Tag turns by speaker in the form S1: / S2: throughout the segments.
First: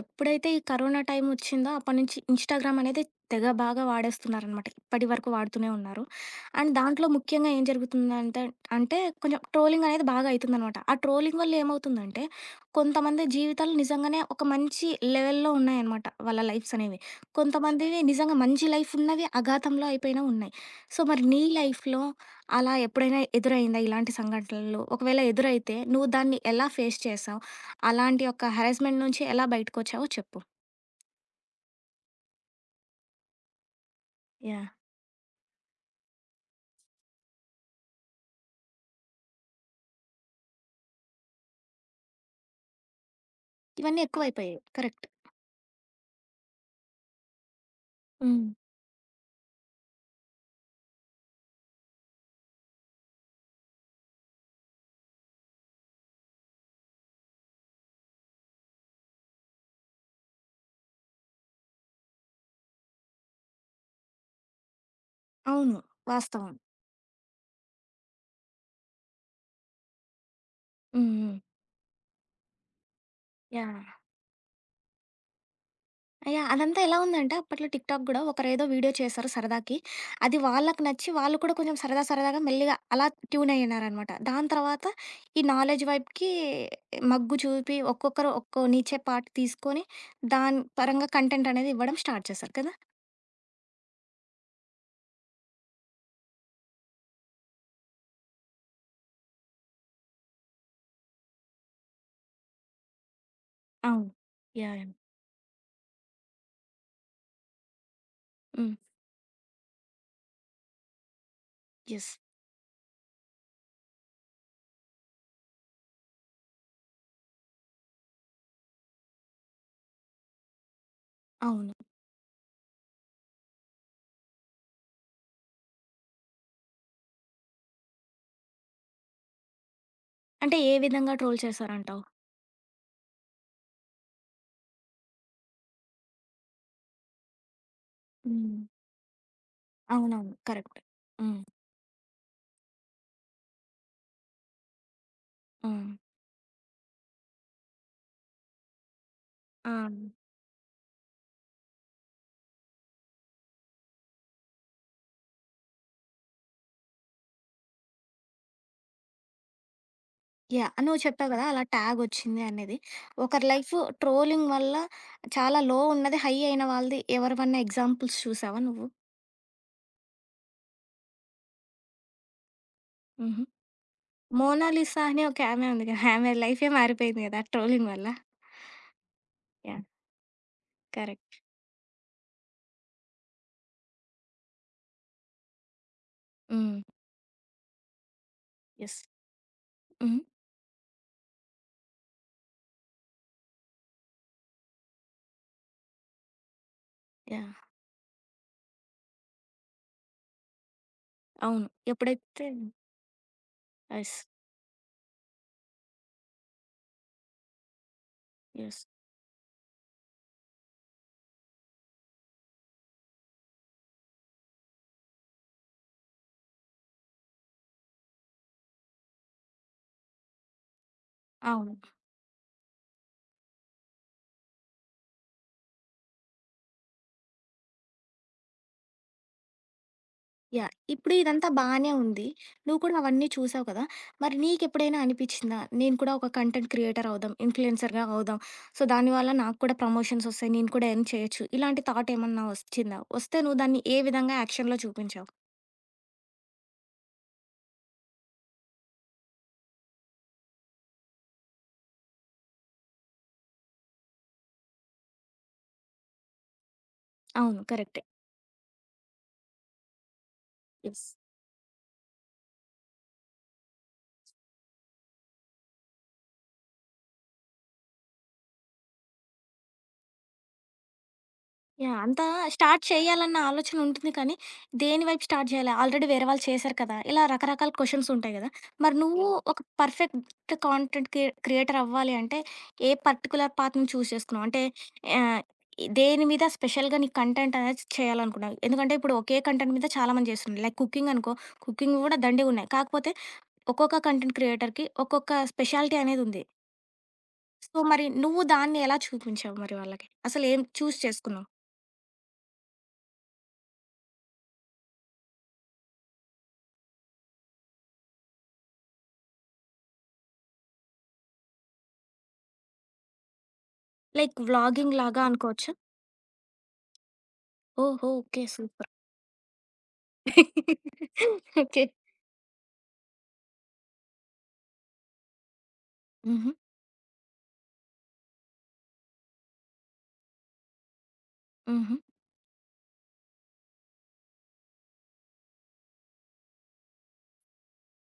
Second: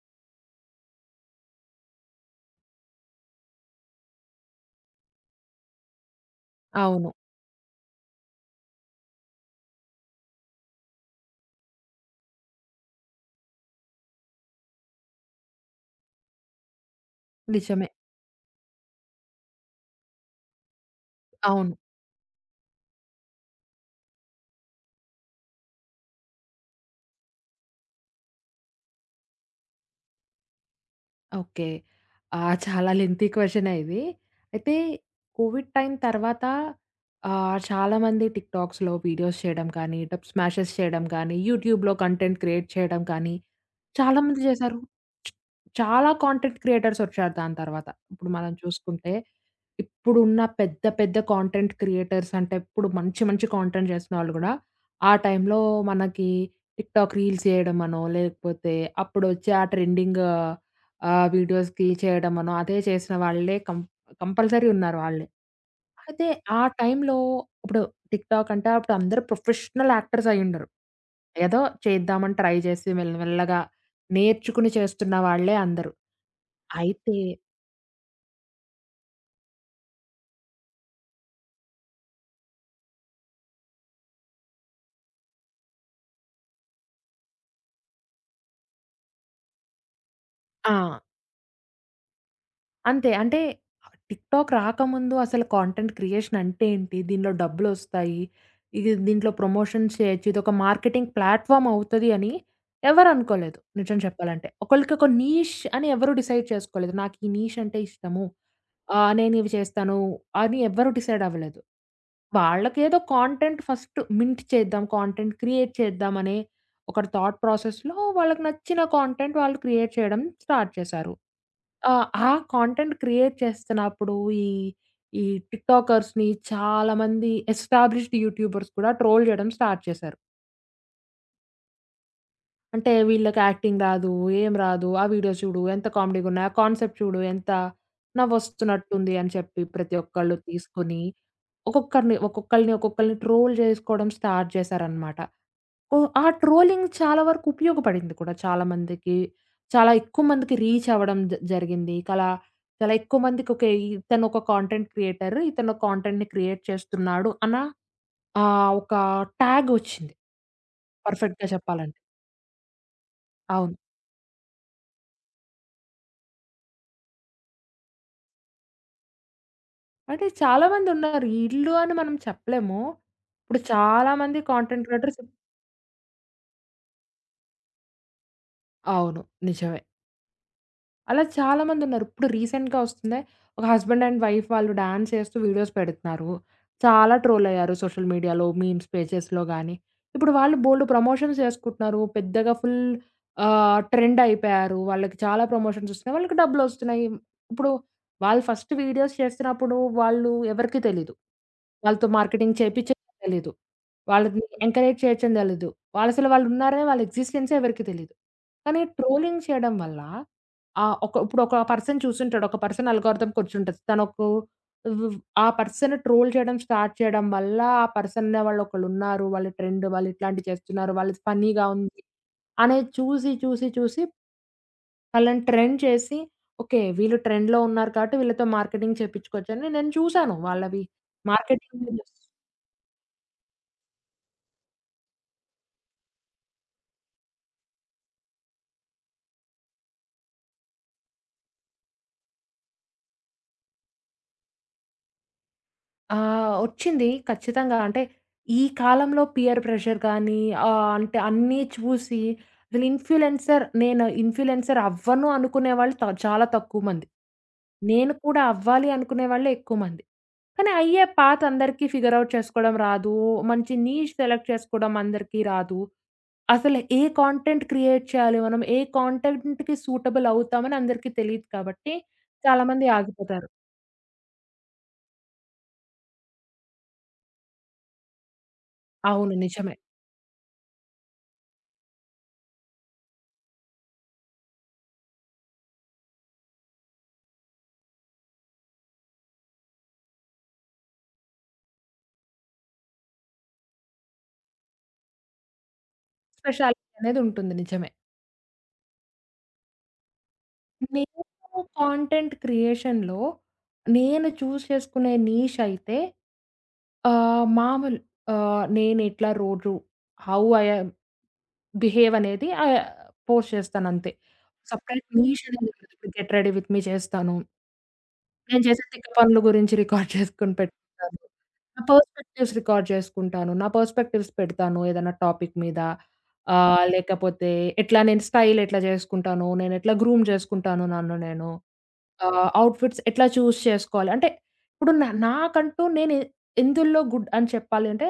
S1: ఎప్పుడైతే ఈ corona time వచ్చిందో అప్పటి నుంచి ఇన్‌స్టాగ్రామ్ అనేది తెగ బాగా వాడేస్తున్నారనమాట. ఇప్పటి వరకు వాడుతూనే ఉన్నారు. అండ్ దాంట్లో
S2: అవును.
S1: ముఖ్యంగా ఏం జరుగుతుందంటే అంటే కొంచెం ట్రోలింగ్ అనేది బాగా అయితుందనమాట. ఆ ట్రోలింగ్ వల్ల ఏమవుతుందంటే కొంతమంది జీవితాలు నిజంగానే ఒక మంచి లెవెల్‌లో ఉన్నాయన్నమాట వాళ్ళ లైఫ్స్ అనేవి.
S2: నిజమే.
S1: కొంతమందివి నిజంగా మంచి లైఫ్ ఉన్నవి అఘాతంలో అయిపోయినవి ఉన్నాయి. సో మరి నీ
S2: అవును.
S1: లైఫ్‌లో అలా ఎప్పుడైనా ఎదురైందా ఇలాంటి సంఘటనలు? ఒకవేళ ఎదురైతే నువ్వు దాన్ని ఎలా ఫేస్ చేసావు? అలాంటి ఒక హెరాస్మెంట్ నుంచి ఎలా బయటకొచ్చావో చెప్పు?
S2: ఓకే. ఆ! చాలా లెంతీ క్వెషనే ఇది.
S1: యాహ్!
S2: అయితే కోవిడ్ టైమ్ తర్వాత చాలామంది టిక్‌టాక్స్‌లో వీడియోస్ చేయడం కానీ, టబ్ స్మాషెస్ చేయడం కానీ, యూట్యూబ్‌లో కంటెంట్ క్రియేట్ చేయడం కానీ
S1: ఇవన్నీ
S2: చాలామంది
S1: ఎక్కువైపోయాయి.
S2: చేశారు.
S1: కరెక్ట్.
S2: చాలా కాంటెంట్ క్రియేటర్స్ వచ్చారు దాని తర్వాత. ఇప్పుడు
S1: హ్మ్.
S2: మనం చూసుకుంటే, ఇప్పుడున్న పెద్ద పెద్ద కాంటెంట్ క్రియేటర్స్ అంటే ఇప్పుడు మంచి మంచి కాంటెంట్ చేస్తున్న వాళ్ళు గూడా, ఆ టైంలో మనకి టిక్‌టాక్ రీల్స్ చేయడమనో, లేకపోతే అప్పుడొచ్చే ఆ ట్రెండింగ్ వీడియోస్‌కి చేయడమనో, అదే చేసిన వాళ్ళే కంపల్సరీ ఉన్నారు వాళ్ళే.
S1: అవును.
S2: అయితే
S1: వాస్తవం.
S2: ఆ టైంలో ఇప్పుడు టిక్‌టాక్ అంటే అప్పుడు అందరూ ప్రొఫెషనల్ యాక్టర్స్ అయ్యుండరు.
S1: హ్మ్. హ్మ్.
S2: ఏదో చేద్దామని ట్రై చేసి మెల్ల మెల్లగా
S1: యాహ్!
S2: నేర్చుకుని చేస్తున్న వాళ్ళే అందరూ.
S1: యాహ్! అదంతా ఎలా
S2: అయితే
S1: ఉందంటే అప్పట్లో టిక్‌టాక్ గూడా ఒకరేదో వీడియో చేశారు సరదాకి. అది వాళ్ళకి నచ్చి వాళ్ళు కూడా కొంచెం సరదా సరదాగా మెల్లిగా అలా ట్యూన్ అయ్యున్నారనమాట. దాని తర్వాత ఈ నాలెడ్జ్ వైపుకి మగ్గు చూపి ఒక్కొక్కరు ఒక్కో నిచ్చే పార్ట్ తీసుకొని దాని
S2: ఆ!
S1: పరంగా కంటెంట్ అనేది ఇవ్వడం స్టార్ట్ చేశారు కదా!
S2: అంతే. అంటే టిక్‌టాక్ రాకముందు అసలు కాంటెంట్ క్రియేషన్ అంటే ఏంటి? దీనిలో డబ్బులొస్తాయి. ఇది దీంట్లో ప్రమోషన్స్ చేయొచ్చు. ఇదొక మార్కెటింగ్ ప్లాట్‌ఫార్మ్ అవుతది అని ఎవరు అనుకోలేదు నిజం
S1: అవును.
S2: చెప్పాలంటే.
S1: యాహ్! యాహ్!
S2: ఒకళ్ళకి ఒక నీష్ అని ఎవరు డిసైడ్ చేసుకోలేదు. నాకు ఈ నీష్ అంటే ఇష్టము.
S1: హ్మ్.
S2: నేనివి చేస్తాను అని ఎవ్వరు డిసైడ్ అవ్వలేదు.
S1: యెస్.
S2: వాళ్ళకేదో కాంటెంట్ ఫస్ట్ మింట్ చేద్దాం, కాంటెంట్ క్రియేట్ చేద్దాం అనే ఒక థాట్ ప్రాసెస్‌లో వాళ్ళకి నచ్చిన కాంటెంట్ వాళ్ళు క్రియేట్ చేయడం స్టార్ట్ చేశారు.
S1: అవును.
S2: ఆ కాంటెంట్ క్రియేట్ చేస్తున్నప్పుడు ఈ, ఈ టిక్‌టాకర్స్‌ని చాలామంది ఎస్టాబ్లిష్డ్ యూట్యూబర్స్ కూడా ట్రోల్ చేయడం స్టార్ట్ చేశారు.
S1: అంటే ఏ విధంగా ట్రోల్ చేశారంటావు?
S2: అంటే వీళ్ళకి యాక్టింగ్ రాదు, ఏం రాదు. ఆ వీడియో చూడు ఎంత కామెడీ‌గున్నాయి. ఆ కాన్సెప్ట్ చూడు ఎంత
S1: హ్మ్.
S2: నవ్వొస్తున్నట్టుంది అని చెప్పి ప్రతి
S1: అవునవును.
S2: ఒక్కళ్ళు
S1: కరెక్ట్.
S2: తీసుకొని
S1: హ్మ్.
S2: ఒక్కొక్కళ్ళని ట్రోల్ జేసుకోవడం స్టార్ట్ చేశారనమాట.
S1: హ్మ్.
S2: ఆ ట్రోలింగ్ చాలా వరకు ఉపయోగపడింది కూడా చాలా మందికి.
S1: ఆ!
S2: చాలా ఎక్కువ మందికి రీచ్ అవ్వడం జరిగింది. చాలా ఎక్కువ మందికి ఓకే. ఇతను ఒక కాంటెంట్ క్రియేటర్. ఇతను కాంటెంట్‌ని క్రియేట్ చేస్తున్నాడు అన్న ఒక ట్యాగొచ్చింది
S1: యాహ్! నువ్వు చెప్పావు కదా!
S2: పర్ఫెక్ట్‌గా
S1: అలా
S2: చెప్పాలంటే.
S1: ట్యాగొచ్చింది అనేది. ఒకరి
S2: అవును.
S1: లైఫు ట్రోలింగ్ వల్ల చాలా లో ఉన్నది, హై అయిన వాళ్ళది ఎవరివన్నా ఎగ్జాంపుల్స్ చూసావా నువ్వు?
S2: అంటే చాలామందున్నారు. ఈళ్ళు అని మనం చెప్పలేము.
S1: హుహు.
S2: ఇప్పుడు చాలామంది కాంటెంట్
S1: 'మోనాలిసా'
S2: క్రియేటర్స్
S1: అని ఒక ఆమె ఉంది కదా! ఆమె లైఫే మారిపోయింది కదా! ట్రోలింగ్ వల్ల.
S2: అవును. నిజమే.
S1: యాహ్!
S2: అలా
S1: కరెక్ట్.
S2: చాలామందున్నారు. ఇప్పుడు రీసెంట్‌గా వస్తుందే ఒక హస్బెండ్ అండ్ వైఫ్ వాళ్ళు డాన్స్ చేస్తూ వీడియోస్ పెడుతున్నారు.
S1: హ్మ్.
S2: చాలా ట్రోలయ్యారు సోషల్ మీడియాలో, మీమ్స్
S1: యెస్.
S2: పేజెస్‌లో గాని.
S1: హ్మ్.
S2: ఇప్పుడు వాళ్ళు బోలెడు ప్రమోషన్స్ చేసుకుంటున్నారు. పెద్దగా ఫుల్ ట్రెండయిపోయారు. వాళ్ళకి చాలా ప్రమోషన్స్ వస్తున్నాయి. వాళ్ళకి డబ్బులొస్తున్నాయి.
S1: యాహ్!
S2: ఇప్పుడు వాళ్ళు ఫస్ట్ వీడియోస్ చేస్తున్నప్పుడు వాళ్ళు ఎవరికీ తెలీదు.
S1: అవును.
S2: వాళ్ళతో
S1: ఎప్పుడైతే
S2: మార్కెటింగ్ చేపిచ్చేదని తెలీదు.
S1: యెస్.
S2: వాళ్ళని ఎంకరేజ్ చేయొచ్చని తెలీదు. వాళ్ళసలు వాళ్ళున్నారని వాళ్ళ ఎగ్జిస్టెన్సే ఎవరికీ తెలీదు. కానీ
S1: యెస్.
S2: ట్రోలింగ్ చేయడం వల్ల ఆ! ఒక ఇప్పుడు ఒక పర్సన్ చూసుంటాడు. ఒక పర్సన్ అల్గోరిథం కూర్చుంటది. తనకు వ్ ఆ పర్సన్ ట్రోల్ చేయడం స్టార్ట్ చేయడం వల్ల, ఆ పర్సన్ అనే వాళ్ళు ఒకళ్ళున్నారు. వాళ్ళు ట్రెండ్ వాళ్ళు ఇట్లాంటివి చేస్తున్నారు. వాళ్ళది ఫన్నీగా
S1: అవును.
S2: ఉంది అనేది చూసి వాళ్ళని ట్రెండ్ చేసి, ఓకే. వీళ్ళు ట్రెండ్‌లో ఉన్నారు కాబట్టి వీళ్ళతో మార్కెటింగ్ చేపించుకోవచ్చని నేను చూసాను
S1: యాహ్!
S2: వాళ్ళవి
S1: ఇప్పుడు ఇదంతా
S2: మార్కెటింగ్
S1: బానే
S2: వీడియోస్.
S1: ఉంది. నువ్వు కూడా అవన్నీ చూసావు కదా! మరి నీకెప్పుడైనా అనిపిచ్చిందా? నేను కూడా ఒక కంటెంట్ క్రియేటర్ అవుదాం, ఇన్‌ఫ్లుయెన్సర్‌గా అవుదాం. సో, దానివల్ల నాకు కూడా ప్రమోషన్స్ వస్తాయి. నేను కూడా ఎర్న్ చేయొచ్చు. ఇలాంటి థాట్ ఏమన్నా వచ్చిందా? వస్తే నువ్వు దాన్ని ఏ విధంగా యాక్షన్‌లో చూపించావు?
S2: ఆ! ఒచ్చింది. ఖచ్చితంగా. అంటే, ఈ కాలంలో పీర్ ప్రెషర్ కానీ, అంటే అన్నీ చూసి అసలు ఇన్‌ఫ్లుయెన్సర్ నేను ఇన్‌ఫ్లుయెన్సర్ అవ్వను అనుకునే వాళ్ళు చాలా తక్కువ మంది.
S1: అవును. కరెక్టే.
S2: నేను కూడా అవ్వాలి అనుకునే వాళ్ళే ఎక్కువ మంది. కానీ అయ్యే
S1: యెస్.
S2: పాత్ అందరికీ ఫిగర్ ఔట్ చేసుకోవడం రాదు. మంచి నీష్ సెలెక్ట్ చేసుకోవడం అందరికీ రాదు. అసలు ఏ కాంటెంట్ క్రియేట్ చేయాలి మనం, ఏ కాంటెంట్‌కి సూటబుల్ అవుతామని అందరికీ తెలీదు కాబట్టి
S1: యాహ్! అంతా స్టార్ట్
S2: చాలామంది
S1: చేయాలన్న
S2: ఆగిపోతారు.
S1: ఆలోచన ఉంటుంది కానీ, దేని వైపు స్టార్ట్ చేయాలి? ఆల్రెడీ వేరే వాళ్ళు చేశారు కదా! ఇలా రకరకాల క్వెషన్స్ ఉంటాయి కదా! మరి నువ్వు
S2: అవును.
S1: అవును. ఒక
S2: నిజమే.
S1: పర్ఫెక్ట్ కాంటెంట్ క్రియేటర్ అవ్వాలి అంటే, ఏ పర్టిక్యులర్ పాత్‌ని చూజ్ చేసుకున్నావు? అంటే ఆహ్, దేని మీద స్పెషల్‌గా నీ కంటెంట్ అనేది చేయాలనుకున్నావు? ఎందుకంటే, ఇప్పుడు ఒకే కంటెంట్ మీద చాలామంది చేస్తున్నారు. లైక్ కుకింగ్ అనుకో, కుకింగ్ కూడా దండిగున్నాయి. కాకపోతే ఒక్కొక్క కంటెంట్ క్రియేటర్‌కి ఒక్కొక్క స్పెషాలిటీ అనేది ఉంది.
S2: స్పెషాలిటీ అనేది ఉంటుంది.
S1: సో,
S2: నిజమే.
S1: మరి నువ్వు దాన్ని ఎలా చూపించావు మరి వాళ్ళకి? అసలు ఏం చూజ్ చేసుకున్నావు?
S2: నేను కాంటెంట్ క్రియేషన్‌లో నేను చూజ్ చేసుకునే నీష్ అయితే మామూలు నేనెట్లా రోజు హౌ ఐ యామ్ బిహేవ్ అనేది పోస్ట్ చేస్తానంతే.
S1: లైక్ వ్లాగింగ్
S2: సెపరేట్
S1: లాగా
S2: నీష్ అనేది
S1: అనుకోవచ్చా?
S2: ఉండదు. ఇప్పుడు గెట్ రెడీ విత్ మీ చేస్తాను.
S1: ఓహో! ఓకే.
S2: నేను చేసే
S1: సూపర్.
S2: తిక్క పనుల గురించి రికార్డ్ చేసుకొని పెట్టుకుంటాను. నా
S1: ఓకే.
S2: పర్స్‌పెక్టివ్స్ రికార్డ్ చేసుకుంటాను. నా పర్స్‌పెక్టివ్స్ పెడతాను ఏదైనా టాపిక్ మీద.
S1: హుహు.
S2: లేకపోతే ఎట్లా నేను స్టైల్ ఎట్లా చేసుకుంటాను, నేనెట్లా గ్రూమ్ చేసుకుంటాను నన్ను నేను.
S1: హుహు.
S2: అవుట్‌ఫిట్స్ ఎట్లా చూజ్ చేసుకోవాలి. అంటే ఇప్పుడు నాకంటూ నేను ఎందులో గుడ్ అని చెప్పాలి అంటే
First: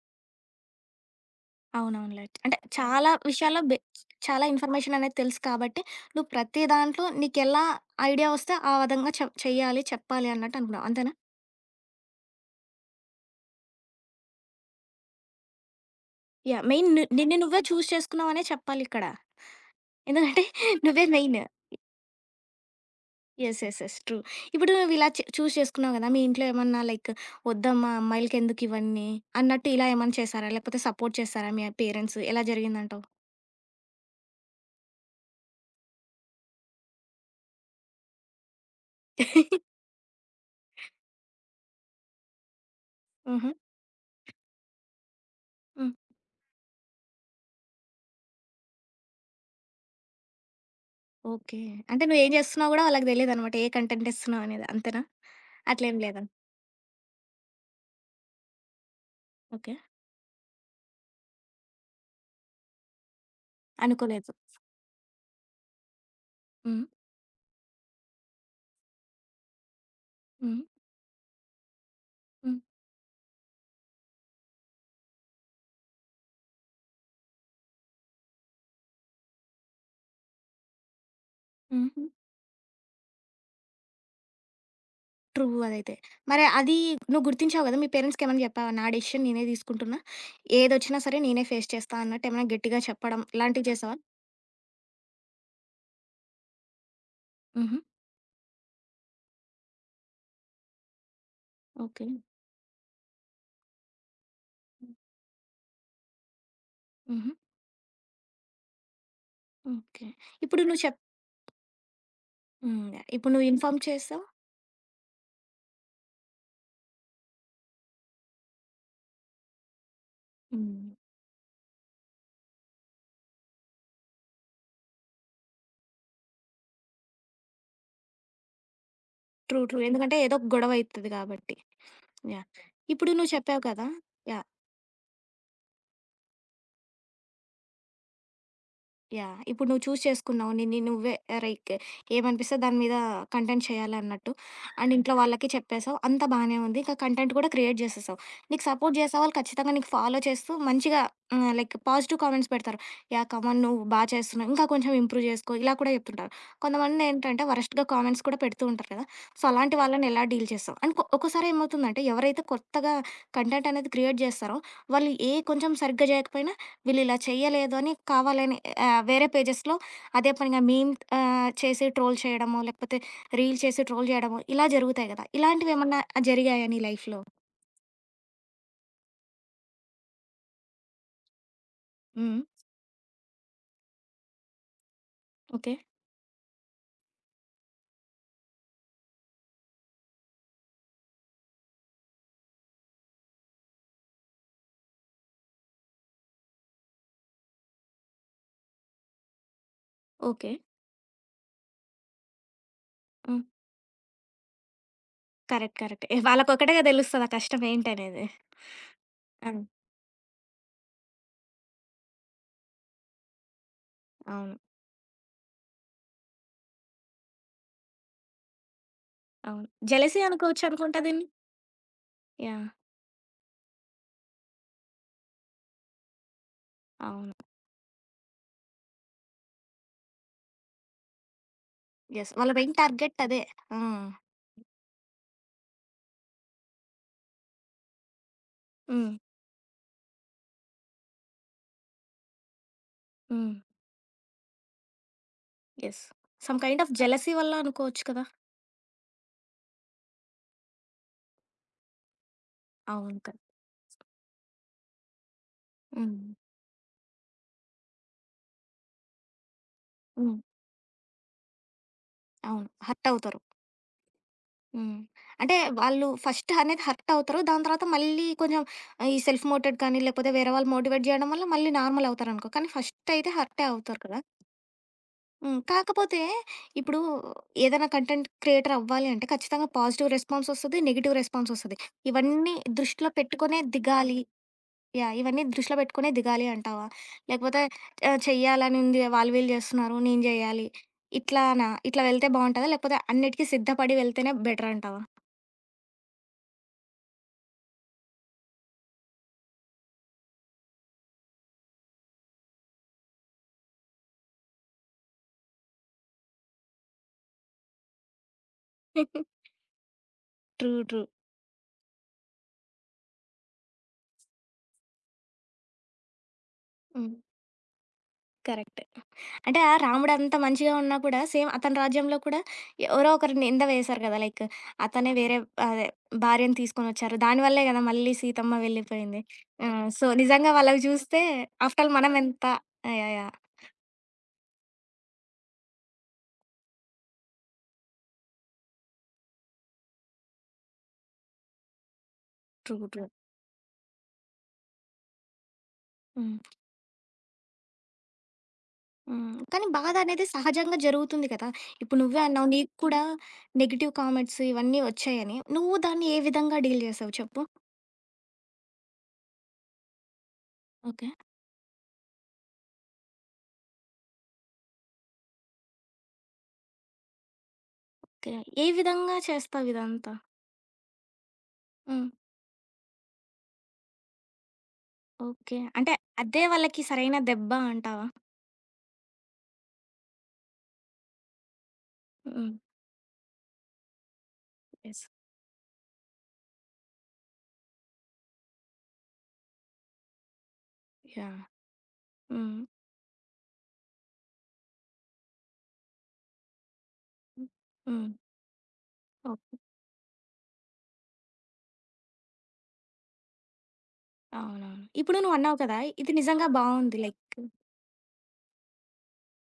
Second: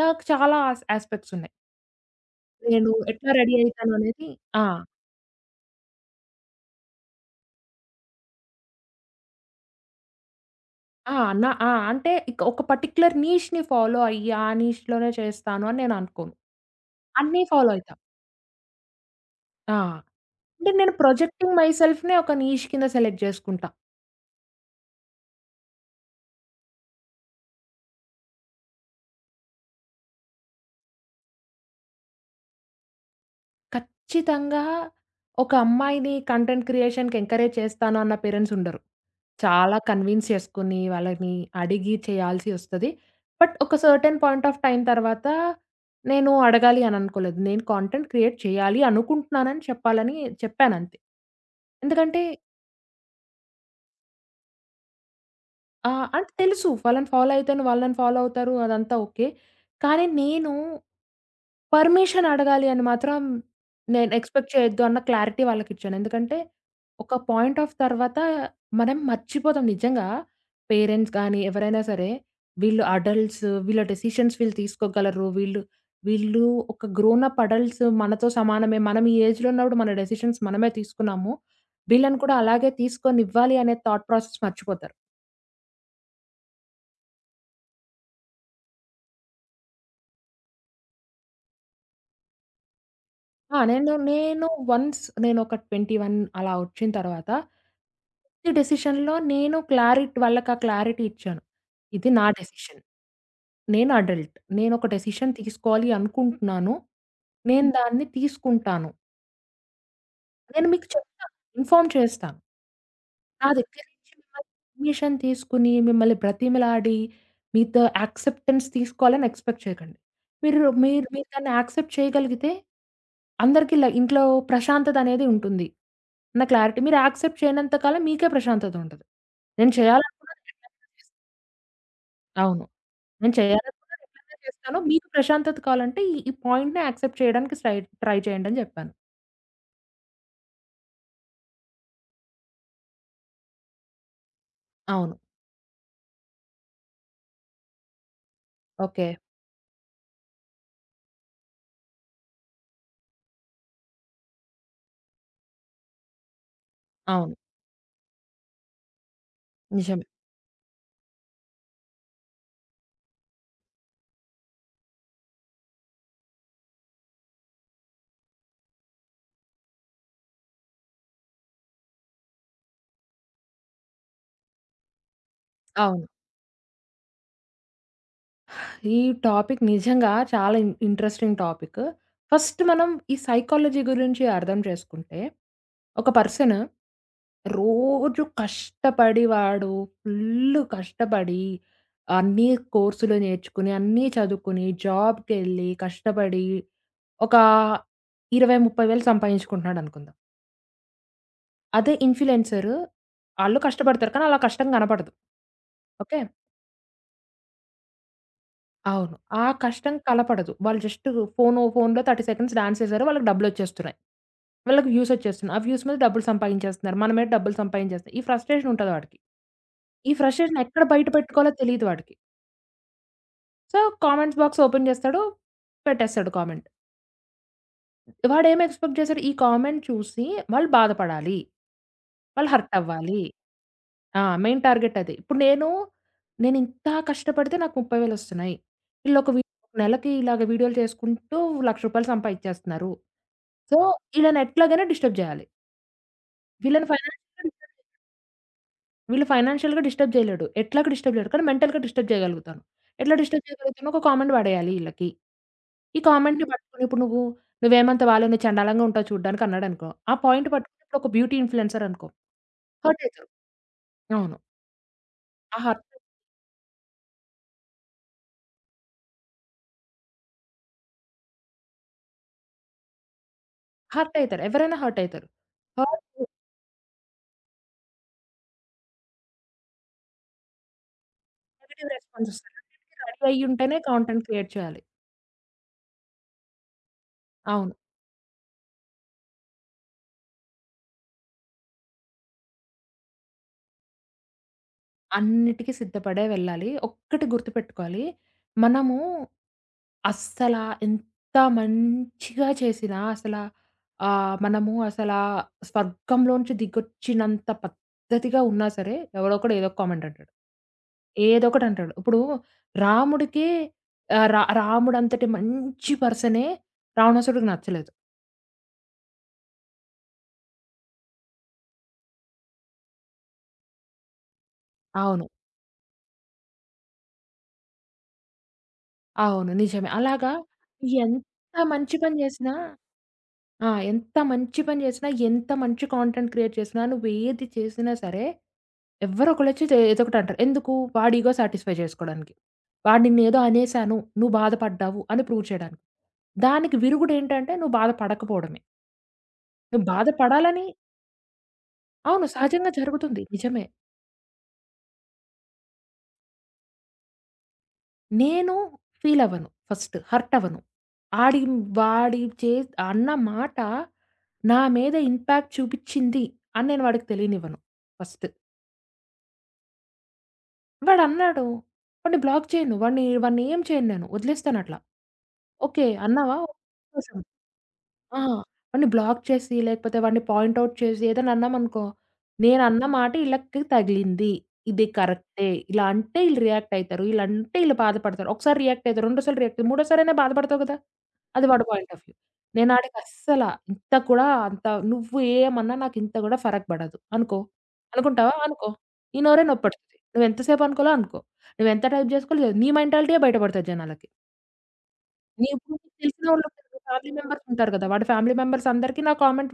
S2: నాకు చాలా యాస్పెక్ట్స్ ఉన్నాయి.
S1: అవునవును. లైట్ అంటే
S2: నేను
S1: చాలా
S2: ఎట్లా రెడీ
S1: విషయాల్లో
S2: అయితాననేది
S1: చాలా
S2: ఆ!
S1: ఇన్ఫర్మేషన్ అనేది తెలుసు కాబట్టి, నువ్వు ప్రతి దాంట్లో నీకెలా ఐడియా వస్తే ఆ విధంగా చెయ్యాలి, చెప్పాలి అన్నట్టు అనుకున్నావు. అంతేనా?
S2: ఆ! నా ఆ! అంటే ఇక ఒక పర్టిక్యులర్ నీష్‌ని ఫాలో అయ్యి, ఆ నీష్‌లోనే చేస్తాను అని నేను అనుకోను.
S1: యాహ్! మెయిన్ నిన్ను
S2: అన్నీ
S1: నువ్వే
S2: ఫాలో
S1: చూజ్
S2: అయితా.
S1: చేసుకున్నావనే చెప్పాలిక్కడ.
S2: ఆ!
S1: ఎందుకంటే
S2: అంటే నేను
S1: నువ్వే మెయిన్.
S2: ప్రొజెక్టింగ్ మై సెల్ఫ్‌నే ఒక నీష్ కింద సెలెక్ట్
S1: యెస్.
S2: చేసుకుంటా.
S1: యెస్. యెస్. ట్రూ. ఇప్పుడు నువ్విలా చూజ్ చేసుకున్నావు గదా! మీ ఇంట్లో ఏమన్నా లైక్ "వద్దమ్మా అమ్మాయిలకెందుకివన్నీ" అన్నట్టు ఇలా ఏమన్నా చేశారా? లేకపోతే సపోర్ట్ చేశారా మీ పేరెంట్స్? ఎలా జరిగిందంటావు?
S2: ఖచ్చితంగా ఒక అమ్మాయిని కంటెంట్ క్రియేషన్‌కి ఎంకరేజ్ చేస్తాను అన్న పేరెంట్స్ ఉండరు. చాలా కన్విన్స్ చేసుకొని, వాళ్ళని అడిగి చేయాల్సి వస్తది.
S1: హుహు.
S2: బట్ ఒక సర్టెన్ పాయింట్ ఆఫ్ టైమ్ తర్వాత
S1: హ్మ్.
S2: నేను అడగాలి అని అనుకోలేదు. నేను కంటెంట్ క్రియేట్ చేయాలి అనుకుంటున్నానని చెప్పాలని చెప్పానంతే.
S1: ఓకే. అంటే
S2: ఎందుకంటే
S1: నువ్వేం జేస్తున్నావో గూడా వాళ్ళకి తెలీదనమాట. ఏ కంటెంట్ ఇస్తున్నావు అనేది. అంతేనా?
S2: ఆ!
S1: అట్లేం లేదా?
S2: అంటే తెలుసు. వాళ్ళని ఫాలో అయితేనే వాళ్ళు నన్ను ఫాలో అవుతారు. అదంతా ఓకే.
S1: ఓకే.
S2: కానీ నేను పర్మిషన్ అడగాలి అని మాత్రం నేను
S1: అనుకోలేదు.
S2: ఎక్స్‌పెక్ట్ చేయొద్దు అన్న క్లారిటీ వాళ్ళకిచ్చాను. ఎందుకంటే
S1: హ్మ్.
S2: ఒక పాయింట్ ఆఫ్ తర్వాత మనం మర్చిపోతాం నిజంగా.
S1: హ్మ్.
S2: పేరెంట్స్ గానీ, ఎవరైనా సరే
S1: హ్మ్.
S2: వీళ్ళు అడల్ట్స్, వీళ్ళ డెసిషన్స్ వీళ్ళు తీసుకోగలరు. వీళ్ళు వీళ్ళు ఒక గ్రోన్ అప్ అడల్ట్స్ మనతో సమానమే. మనం ఈ ఏజ్‌లో ఉన్నప్పుడు మన డెసిషన్స్ మనమే తీసుకున్నాము.
S1: హుహు.
S2: వీళ్ళని కూడా అలాగే తీసుకొనివ్వాలి అనే థాట్ ప్రాసెస్ మర్చిపోతారు.
S1: ట్రూ అదైతే. మరి అది నువ్వు గుర్తించావు గదా! మీ పేరెంట్స్‌కేమన్నా జెప్పావా? "నా డెసిషన్ నేనే తీసుకుంటున్నా. ఏదొచ్చినా సరే నేనే ఫేస్ చేస్తా" అన్నట్టేమన్నా గట్టిగా చెప్పడం ఇలాంటివి చేసావా?
S2: నేను వన్స్ నేనొక 21 అలా వచ్చిన తర్వాత,
S1: హుహు.
S2: ప్రతి డెసిషన్‌లో నేను క్లారిట్ వాళ్ళకి ఆ క్లారిటీ ఇచ్చాను.
S1: ఓకే.
S2: ఇది నా డెసిషన్. నేను అడల్ట్. నేనొక డెసిషన్ తీసుకోవాలి అనుకుంటున్నాను.
S1: హుహు.
S2: నేను దాన్ని తీసుకుంటాను.
S1: ఓకే. ఇప్పుడు
S2: నేను
S1: నువ్వు
S2: మీకు చెప్తాను. ఇన్ఫార్మ్ చేస్తాను.
S1: హ్మ్. ఇప్పుడు
S2: నా
S1: నువ్వు ఇన్ఫార్మ్
S2: దగ్గర నుంచి
S1: చేసావు.
S2: మిమ్మల్ని పర్మిషన్ తీసుకొని, మిమ్మల్ని బ్రతిమిలాడి, మీతో యాక్సెప్టెన్స్ తీసుకోవాలని ఎక్స్‌పెక్ట్ చేయకండి. మీరు
S1: హ్మ్.
S2: మీరు మీరు దాన్ని యాక్సెప్ట్ చేయగలిగితే, అందరికీ ఇంట్లో ప్రశాంతత అనేది ఉంటుంది. అన్న క్లారిటీ. మీరు యాక్సెప్ట్ చేయనంత కాలం మీకే ప్రశాంతత ఉండదు.
S1: ట్రూ.
S2: నేను
S1: ట్రూ. ఎందుకంటే ఏదో
S2: చేయాలనుకున్నది
S1: ఒక గొడవ
S2: ఎట్లైనా
S1: అయితది
S2: చేస్తాను.
S1: కాబట్టి. యాహ్!
S2: అవును.
S1: ఇప్పుడు నువ్వు
S2: నేను
S1: చెప్పావు కదా!
S2: చేయాలనుకున్నది ఎట్లైనా
S1: యాహ్!
S2: చేస్తాను. మీకు ప్రశాంతత కావాలంటే ఈ ఈ పాయింట్‌ని యాక్సెప్ట్ చేయడానికి ట్రై చేయండి అని చెప్పాను.
S1: యాహ్! ఇప్పుడు నువ్వు చూజ్ చేసుకున్నావు. నిన్ని నువ్వే లైక్ ఏమనిపిస్తే దాని మీద కంటెంట్ చేయాలన్నట్టు. అండ్ ఇంట్లో
S2: అవును.
S1: వాళ్ళకి చెప్పేసావు. అంతా బానే ఉంది. ఇక కంటెంట్ కూడా క్రియేట్ చేసేసావు. నీకు సపోర్ట్
S2: ఓకే.
S1: చేసే వాళ్ళు ఖచ్చితంగా నీకు ఫాలో చేస్తూ మంచిగా హ్మ్. లైక్ పాజిటివ్ కామెంట్స్ పెడతారు. యాహ్! కమాన్ నువ్వు బా చేస్తున్నావు. ఇంకా కొంచెం ఇంప్రూవ్ చేసుకో. ఇలా కూడా చెప్తుంటారు.
S2: అవును.
S1: కొంతమందేంటంటే వరస్ట్‌గా కామెంట్స్ కూడా పెడుతూ ఉంటారు కదా! సో, అలాంటి
S2: నిజమే.
S1: వాళ్ళని ఎలా డీల్ చేస్తావు? అండ్ ఒక్కోసారి ఏమవుతుందంటే ఎవరైతే కొత్తగా కంటెంట్ అనేది క్రియేట్ చేస్తారో వాళ్ళు ఏ కొంచెం సరిగ్గా చేయకపోయినా వీళ్ళిలా చెయ్యలేదు అని కావాలని వేరే పేజెస్‌లో అదే పనిగా మీమ్ చేసి ట్రోల్ చేయడము, లేకపోతే రీల్ చేసి ట్రోల్ చేయడము, ఇలా జరుగుతాయి గదా! ఇలాంటివేమన్నా
S2: అవును.
S1: జరిగాయా నీ లైఫ్‌లో?
S2: ఈ టాపిక్ నిజంగా చాలా ఇంట్రెస్టింగ్ టాపిక్.
S1: హ్మ్.
S2: ఫస్ట్ మనం ఈ సైకాలజీ గురించి అర్థం చేసుకుంటే,
S1: ఓకే.
S2: ఒక పర్సన్ రోజు కష్టపడి వాడు ఫుల్లు కష్టపడి అన్నీ కోర్సులు నేర్చుకుని, అన్నీ చదువుకుని, జాబ్‌కెళ్ళి కష్టపడి ఒక 20, 30 వేలు సంపాదించుకుంటున్నాడనుకుందాం.
S1: ఓకే.
S2: అదే ఇన్‌ఫ్లుయెన్సర్
S1: హ్మ్.
S2: ఆళ్ళు కష్టపడతారు. కానీ అలా కష్టం కనపడదు.
S1: కరెక్ట్. కరెక్ట్.
S2: ఓకే.
S1: వాళ్ళకొక్కటేగా తెలుస్తది ఆ కష్టం ఏంటనేది.
S2: అవును. ఆ
S1: ఆ!
S2: కష్టం కలపడదు. వాళ్ళు జస్ట్ ఫోనులో 30 సెకండ్స్ డాన్స్ చేశారు. వాళ్ళకి డబ్బులొచ్చేస్తున్నాయి.
S1: అవును.
S2: వీళ్ళకి వ్యూసొచ్చేస్తున్నాయి. ఆ వ్యూస్ మీద డబ్బులు సంపాదించేస్తున్నారు. మన మీద డబ్బులు సంపాదించేస్తున్నారు. ఈ ఫ్రస్ట్రేషన్ ఉంటది వాడికి.
S1: అవును.
S2: ఈ
S1: జెలసీ
S2: ఫ్రస్ట్రేషన్ ఎక్కడ
S1: అనుకోవచ్చనుకుంటా
S2: బయట
S1: దీన్ని.
S2: పెట్టుకోవాలో తెలీదు వాడికి.
S1: Yeah!
S2: So, comments box open చేస్తాడు. పెట్టేస్తాడు కామెంట్.
S1: అవును.
S2: వాడేం ఎక్స్‌పెక్ట్ చేశాడు? ఈ కామెంట్ చూసి వాళ్ళు బాధపడాలి.
S1: యెస్.
S2: వాళ్ళు
S1: వాళ్ళ
S2: హర్ట్
S1: మెయిన్
S2: అవ్వాలి.
S1: టార్గెట్ అదే. ఆ!
S2: మెయిన్ టార్గెట్ అది. నేనింత కష్టపడితే నాకు 30,000 ఒస్తున్నాయి.
S1: హ్మ్.
S2: ఈళ్ళొక వి నెలకి ఇలాగ వీడియోలు చేసుకుంటూ ₹1,00,000 సంపాదించేస్తున్నారు.
S1: హ్మ్.
S2: సో, ఈళ్ళని ఎట్లాగైనా డిస్టర్బ్ జేయాలి.
S1: యెస్. సమ్ కైండ్
S2: వీళ్ళని
S1: ఆఫ్ జెలసీ
S2: ఫైనాన్షియల్‌గా
S1: వల్ల
S2: డిస్టర్బ్
S1: అనుకోవచ్చు కదా!
S2: వీళ్ళు ఫైనాన్షియల్‌గా డిస్టర్బ్ జేయలేడు. ఎట్లాగో డిస్టర్బ్ జేయడు. కానీ మెంటల్‌గా డిస్టర్బ్ జేయగలుగుతాను. ఎట్లా
S1: అవును.
S2: డిస్టర్బ్ జేయగలుగుతాను? ఒక కామెంట్ పడేయాలి ఈళ్ళకి. ఈ
S1: హ్మ్.
S2: కామెంట్‌ని పట్టుకొని ఇప్పుడు నువ్వు "నువ్వేమంత బాలేవు. నువ్వు చండాలంగా ఉంటావు చూడ్డానికి" అన్నాడనుకో. ఆ
S1: హ్మ్.
S2: పాయింట్ పట్టుకొని ఇప్పుడు ఒక బ్యూటీ ఇన్‌ఫ్లుయెన్సర్ అనుకో.
S1: అవును.
S2: హర్ట్
S1: హర్ట్
S2: అయితరు.
S1: అవుతారు.
S2: అవును.
S1: హ్మ్. అంటే
S2: ఆ హర్ట్
S1: వాళ్ళు ఫస్ట్ అనేది హర్ట్ అవుతారు. దాని తర్వాత మళ్ళీ కొంచెం ఆ, ఈ సెల్ఫ్ మోటివేట్ కానీ, లేకపోతే వేరే వాళ్ళు మోటివేట్ జేయడం వల్ల మళ్ళీ నార్మల్ అవుతారనుకో. కానీ ఫస్ట్ అయితే హర్టే అవుతారు కదా!
S2: హర్టయితారు. ఎవరైనా హర్టయితారు.
S1: హ్మ్. కాకపోతే
S2: హర్ట్
S1: ఇప్పుడు ఏదైనా కంటెంట్ క్రియేటర్ అవ్వాలి అంటే ఖచ్చితంగా పాజిటివ్ రెస్పాన్స్ ఒస్తది. నెగెటివ్ రెస్పాన్స్ ఒస్తది.
S2: నెగెటివ్ రెస్పాన్స్
S1: ఇవన్నీ
S2: వస్తారు. అన్నిటికి
S1: దృష్టిలో
S2: రెడీ
S1: పెట్టుకునే
S2: అయ్యుంటేనే
S1: దిగాలి.
S2: కాంటెంట్ క్రియేట్ చేయాలి.
S1: యాహ్! ఇవన్నీ దృష్టిలో పెట్టుకునే దిగాలి అంటావా? లేకపోతే
S2: అవును.
S1: చెయ్యాలని ఉంది. వాళ్ళు వీళ్ళు జేస్తున్నారు. నేను జేయాలి. ఇట్లానా? ఇట్లా వెళ్తే బావుంటదా? లేకపోతే అన్నిటికి సిద్ధపడి వెళ్తేనే బెటర్ అంటావా?
S2: అన్నిటికి సిద్ధపడే వెళ్ళాలి. ఒక్కటి గుర్తుపెట్టుకోవాలి. మనము అస్సల ఎంత మంచిగా చేసినా అసల మనము అసలా స్వర్గంలోంచి దిగొచ్చినంత పద్ధతిగా ఉన్నా సరే ఎవడో ఒకడు ఏదో ఒక కామెంట్ అంటాడు.
S1: ట్రూ. ట్రూ.
S2: ఏదో ఒకటి అంటాడు. ఇప్పుడు రాముడికి ఆహ్, రా రాముడంతటి మంచి పర్సనే
S1: హ్మ్.
S2: రావణాసుడికి నచ్చలేదు.
S1: కరెక్ట్. అంటే ఆ రాముడు అంత మంచిగా ఉన్నా కూడా సేమ్ అతని రాజ్యంలో కూడా ఎవరో ఒకరు నింద వేశారు కదా! లైక్ అతనే
S2: అవును.
S1: వేరే అదే భార్యను తీసుకొనొచ్చారు. దానివల్లే కదా మళ్ళీ సీతమ్మ వెళ్ళిపోయింది.
S2: అవును.
S1: ఆ!
S2: నిజమే.
S1: సో,
S2: అలాగా
S1: నిజంగా వాళ్ళవి చూస్తే
S2: ఎంత
S1: ఆఫ్టర్ ఆల్
S2: మంచి పని
S1: మనం ఎంత
S2: జేసినా
S1: యాహ్! యాహ్!
S2: ఎంత మంచి పని జేసినా, ఎంత మంచి కాంటెంట్ క్రియేట్ చేసినా, నువ్వేది చేసినా సరే, ఎవ్వరో ఒకళ్ళొచ్చి ఏదో ఒకటి అంటారు. ఎందుకు? వాడి ఇగో సాటిస్ఫై చేసుకోడానికి.
S1: ట్రూ.
S2: వాడు
S1: ట్రూ.
S2: నిన్నేదో అనేసాను, నువ్వు బాధపడ్డావు అని ప్రూవ్ చేయడానికి.
S1: హ్మ్.
S2: దానికి విరుగుడేంటంటే, నువ్వు బాధపడకపోవడమే.
S1: హ్మ్. కానీ
S2: నువ్వు
S1: బాధ అనేది
S2: బాధపడాలని
S1: సహజంగా జరుగుతుంది కదా! ఇప్పుడు నువ్వే
S2: అవును.
S1: అన్నావు
S2: సహజంగా
S1: నీకు కూడా
S2: జరుగుతుంది. నిజమే.
S1: నెగెటివ్ కామెంట్స్ ఇవన్నీ వచ్చాయని. నువ్వు దాన్ని ఏ విధంగా డీల్ చేసావు చెప్పు?
S2: నేను ఫీలవ్వను ఫస్ట్. హర్టవ్వను.
S1: ఓకే.
S2: ఆడి వాడి చే అన్న మాట నా మీద ఇంపాక్ట్ చూపిచ్చింది అని నేను వాడికి తెలియనివ్వను ఫస్ట్.
S1: ఓకే. ఏ విధంగా చేస్తావు ఇదంతా?
S2: వాడన్నాడు
S1: హ్మ్.
S2: వాడిని బ్లాక్ చేయను. వాడినేం చేయను నేను. వదిలేస్తానట్లా.
S1: ఓకే.
S2: ఓకే.
S1: అంటే
S2: అన్నావా?
S1: అదే వాళ్ళకి సరైన దెబ్బ అంటావా?
S2: ఆ! వాడిని బ్లాక్ చేసి, లేకపోతే వాడిని పాయింట్ ఔట్ చేసి ఏదైనా అన్నామనుకో,
S1: హ్మ్.
S2: నేనన్న మాట ఈళ్ళకి తగిలింది. ఇది
S1: యెస్.
S2: కరెక్టే. ఇలా అంటే ఈళ్ళు రియాక్ట్ అయితారు. ఇలా అంటే ఈళ్ళు బాధపడతారు. ఒకసారి రియాక్ట్ అయితారు. రెండోసారి రియాక్ట్ అయి మూడోసారైనా బాధపడతావు కదా!
S1: యాహ్!
S2: అది వాడి పాయింట్ ఆఫ్ వ్యూ.
S1: హ్మ్.
S2: నేను ఆడికి అస్సల ఇంత కూడా అంత నువ్వు ఏమన్నా నాకింత కూడా ఫరక్ పడదు అనుకో.
S1: హ్మ్.
S2: అనుకుంటావా? అనుకో. నీ నోరే
S1: ఓహ్!
S2: నొప్పి పడుతది. నువ్వెంత సేపు అనుకోవాలో అనుకో. నువ్వెంత టైప్ చేసుకోవాలో నీ మెంటాలిటీయే బయట పడతది జనాలకి.
S1: అవునవును. ఇప్పుడు
S2: నీ
S1: నువ్వన్నావు
S2: ఇప్పుడు
S1: కదా!
S2: నీకు
S1: ఇది నిజంగా
S2: తెలిసినోళ్ళుంటారు.
S1: బావుంది
S2: ఫ్యామిలీ
S1: లైక్
S2: మెంబర్స్ ఉంటారు కదా! వాడి ఫ్యామిలీ మెంబర్స్ అందరికీ నా కామెంట్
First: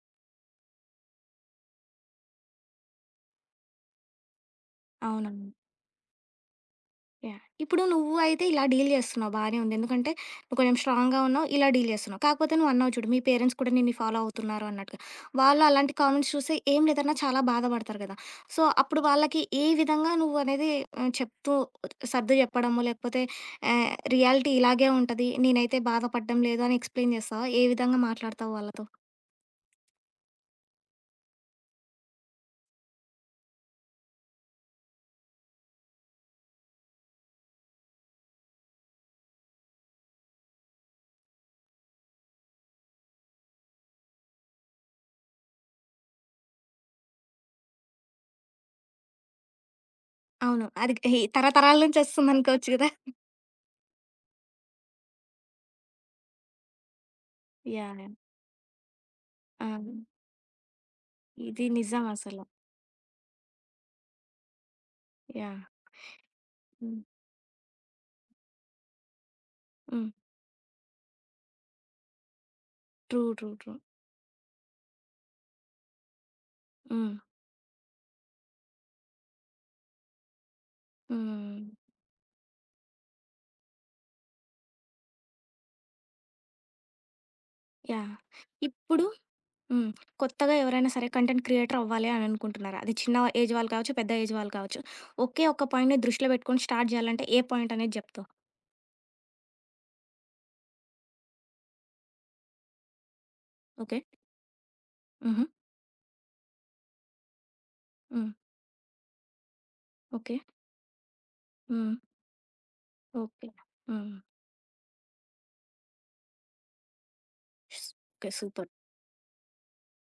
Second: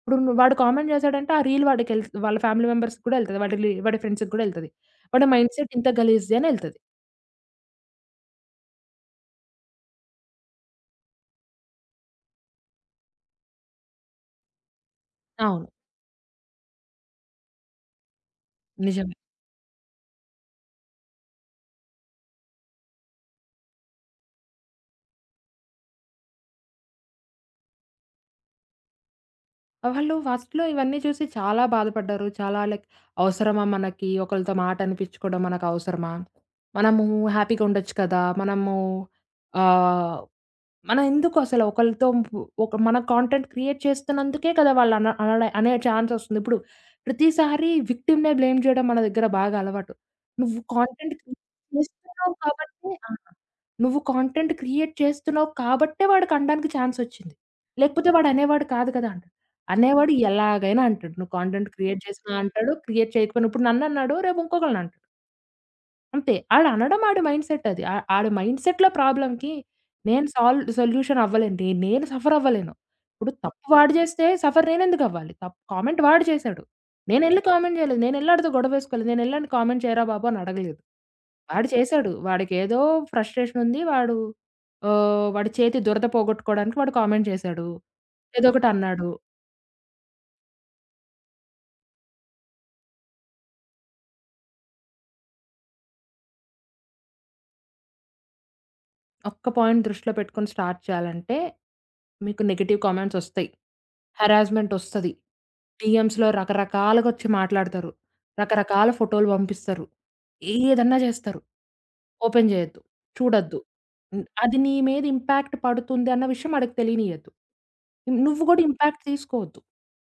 S2: ఇప్పుడు ను వాడు కామెంట్ చేసాడంటే ఆ రీల్ వాళ్ళ ఫ్యామిలీ మెంబర్స్‌కి కూడా ఎళ్తది. వాడి ఫ్రెండ్స్‌కి కూడా ఎళ్తది. వాడి
S1: అవునవును.
S2: మైండ్ సెట్ ఇంత గలీజ్‌ది అని ఎళ్తది.
S1: యాహ్! ఇప్పుడు నువ్వు అయితే ఇలా డీల్ చేస్తున్నావు బానే ఉంది. ఎందుకంటే నువ్వు కొంచెం స్ట్రాంగ్‌గా ఉన్నావు, ఇలా డీల్ చేస్తున్నావు. కాకపోతే నువ్వు అన్నావు చూడు, మీ పేరెంట్స్ కూడా నిన్ను ఫాలో అవుతున్నారు అన్నట్టుగా. వాళ్ళు
S2: అవును.
S1: అలాంటి కామెంట్స్ చూసి ఏం లేదన్నా చాలా బాధపడతారు కదా! సో, అప్పుడు
S2: నిజమే.
S1: వాళ్ళకి ఏ విధంగా నువ్వు అనేది చెప్తూ సర్ది చెప్పడము, లేకపోతే రియాలిటీ ఇలాగే ఉంటది. నేనైతే బాధపడడం లేదు అని ఎక్స్‌ప్లెయిన్ చేస్తావా? ఏ విధంగా మాట్లాడతావు వాళ్ళతో?
S2: వాళ్ళు ఫస్ట్‌లో ఇవన్నీ చూసి చాలా బాధపడ్డారు. చాలా లైక్ అవసరమా మనకి ఒకళ్ళతో మాట అనిపించుకోవడం మనకు అవసరమా? మనము హ్యాపీగా ఉండొచ్చు కదా! మనము ఆహ్ మనం ఎందుకు అసలు ఒకళ్ళతో ఒక మన కాంటెంట్ క్రియేట్ చేస్తున్నందుకే కదా వాళ్ళు అన అన అనే ఛాన్స్ వస్తుంది. ఇప్పుడు ప్రతిసారి విక్టిమ్‌నే బ్లేమ్ చేయడం మన దగ్గర బాగా అలవాటు. నువ్వు
S1: అవును. అది
S2: కాంటెంట్
S1: ఈ
S2: క్రియేట్
S1: తరతరాల నుంచి
S2: చేస్తున్నావు
S1: వస్తుందనుకోవచ్చు కదా!
S2: కాబట్టి ఆ! నువ్వు కాంటెంట్ క్రియేట్ చేస్తున్నావు కాబట్టే వాడికి అనడానికి ఛాన్స్ వచ్చింది.
S1: యాహ్! యాహ్!
S2: లేకపోతే వాడు అనేవాడు కాదు కదా! అంటాడు.
S1: ఆ!
S2: అనేవాడు ఎలాగైనా అంటాడు. నువ్వు
S1: ఇది
S2: కాంటెంట్ క్రియేట్
S1: నిజం
S2: చేసినా
S1: అసల.
S2: అంటాడు, క్రియేట్ చేయకపోయినా ఇప్పుడు నన్నన్నాడు రేపు ఇంకొకళ్ళని అంటాడు.
S1: యాహ్!
S2: అంతే.
S1: హ్మ్.
S2: ఆడనడం ఆడి మైండ్‌సెట్ అది. ఆడి మైండ్‌సెట్‌లో ప్రాబ్లమ్‌కి
S1: హ్మ్.
S2: నేను సొల్యూషన్ అవ్వలేను. నేను సఫర్ అవ్వలేను.
S1: ట్రూ.
S2: ఇప్పుడు
S1: ట్రూ.
S2: తప్పు
S1: ట్రూ.
S2: వాడు చేస్తే సఫర్ నేనెందుకు అవ్వాలి? తప్పు కామెంట్ వాడు చేశాడు.
S1: హ్మ్.
S2: నేనెళ్లి కామెంట్ చేయలేదు. నేనెళ్లి ఆడితో గొడవేసుకోలేదు. నేనెళ్లి ఆడిని కామెంట్ చేయరా బాబు అని అడగలేదు.
S1: హ్మ్.
S2: వాడు చేశాడు. వాడికేదో ఫ్రస్ట్రేషన్ ఉంది. వాడు వాడి చేతి దురద పోగొట్టుకోవడానికి వాడు కామెంట్ చేశాడు.
S1: యాహ్!
S2: ఏదో ఒకటి
S1: ఇప్పుడు
S2: అన్నాడు.
S1: హ్మ్. కొత్తగా ఎవరైనా సరే కంటెంట్ క్రియేటర్ అవ్వాలి అని అనుకుంటున్నారు. అది చిన్న ఏజ్ వాళ్ళు కావచ్చు, పెద్ద ఏజ్ వాళ్ళు కావచ్చు. ఒకే ఒక్క పాయింట్‌ని దృష్టిలో పెట్టుకొని స్టార్ట్ చేయాలంటే ఏ పాయింట్ అనేది చెప్తావు?
S2: ఒక్క పాయింట్ దృష్టిలో పెట్టుకొని స్టార్ట్ చేయాలంటే, మీకు నెగెటివ్ కామెంట్స్ ఒస్తాయి.
S1: ఓకే.
S2: హెరాస్మెంట్ ఒస్తది.
S1: హుహు.
S2: డీఎమ్స్‌లో రకరకాలుగా ఒచ్చి మాట్లాడతారు.
S1: హ్మ్.
S2: రకరకాల ఫోటోలు పంపిస్తారు.
S1: ఓకే.
S2: ఏదన్నా జేస్తారు.
S1: హ్మ్.
S2: ఓపెన్ జేయొద్దు.
S1: ఓకే.
S2: చూడొద్దు.
S1: హ్మ్.
S2: అది నీ మీద ఇంపాక్ట్ పడుతుంది అన్న విషయం ఆడికి తెలీనియొద్దు.
S1: స్ ఓకే.
S2: నువ్వు గూడా
S1: సూపర్.
S2: ఇంపాక్ట్ తీసుకోవద్దు.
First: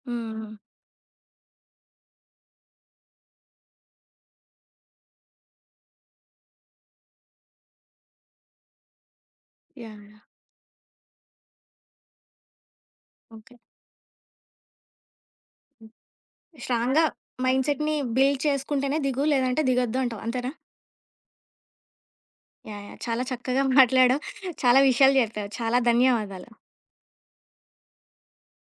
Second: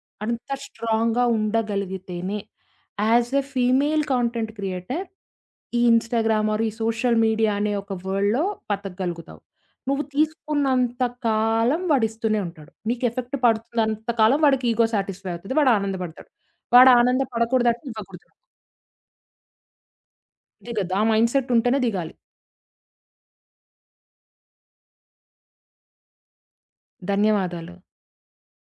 S1: హ్మ్.
S2: అంత
S1: హ్మ్.
S2: స్ట్రాంగ్‌గా ఉండగలిగితేనే as a female content creator ఈ ఇన్‌స్టాగ్రామ్ ఆర్ ఈ సోషల్ మీడియా అనే ఒక వరల్డ్‌లో బతకగలుగుతావు. నువ్వు
S1: యాహ్! యాహ్!
S2: తీసుకున్నంత కాలం వాడిస్తూనే ఉంటాడు. నీకు ఎఫెక్ట్
S1: ఓకే.
S2: పడుతున్నంత కాలం వాడికి ఈగో సాటిస్ఫై అవుతది. వాడు
S1: హ్మ్.
S2: ఆనందపడతాడు. వాడు
S1: స్ట్రాంగ్‌గా
S2: ఆనందపడకూడదంటే
S1: మైండ్‌సెట్‌ని
S2: ఇవ్వకూడదు.
S1: బిల్డ్ చేసుకుంటేనే దిగు, లేదంటే దిగొద్దు అంటావు. అంతేనా?
S2: దిగద్దు. ఆ మైండ్‌సెట్ ఉంటేనే దిగాలి.
S1: యాహ్! యాహ్! చాలా చక్కగా మాట్లాడావు. చాలా విషయాలు చెప్పావు. చాలా ధన్యవాదాలు.
S2: ధన్యవాదాలు.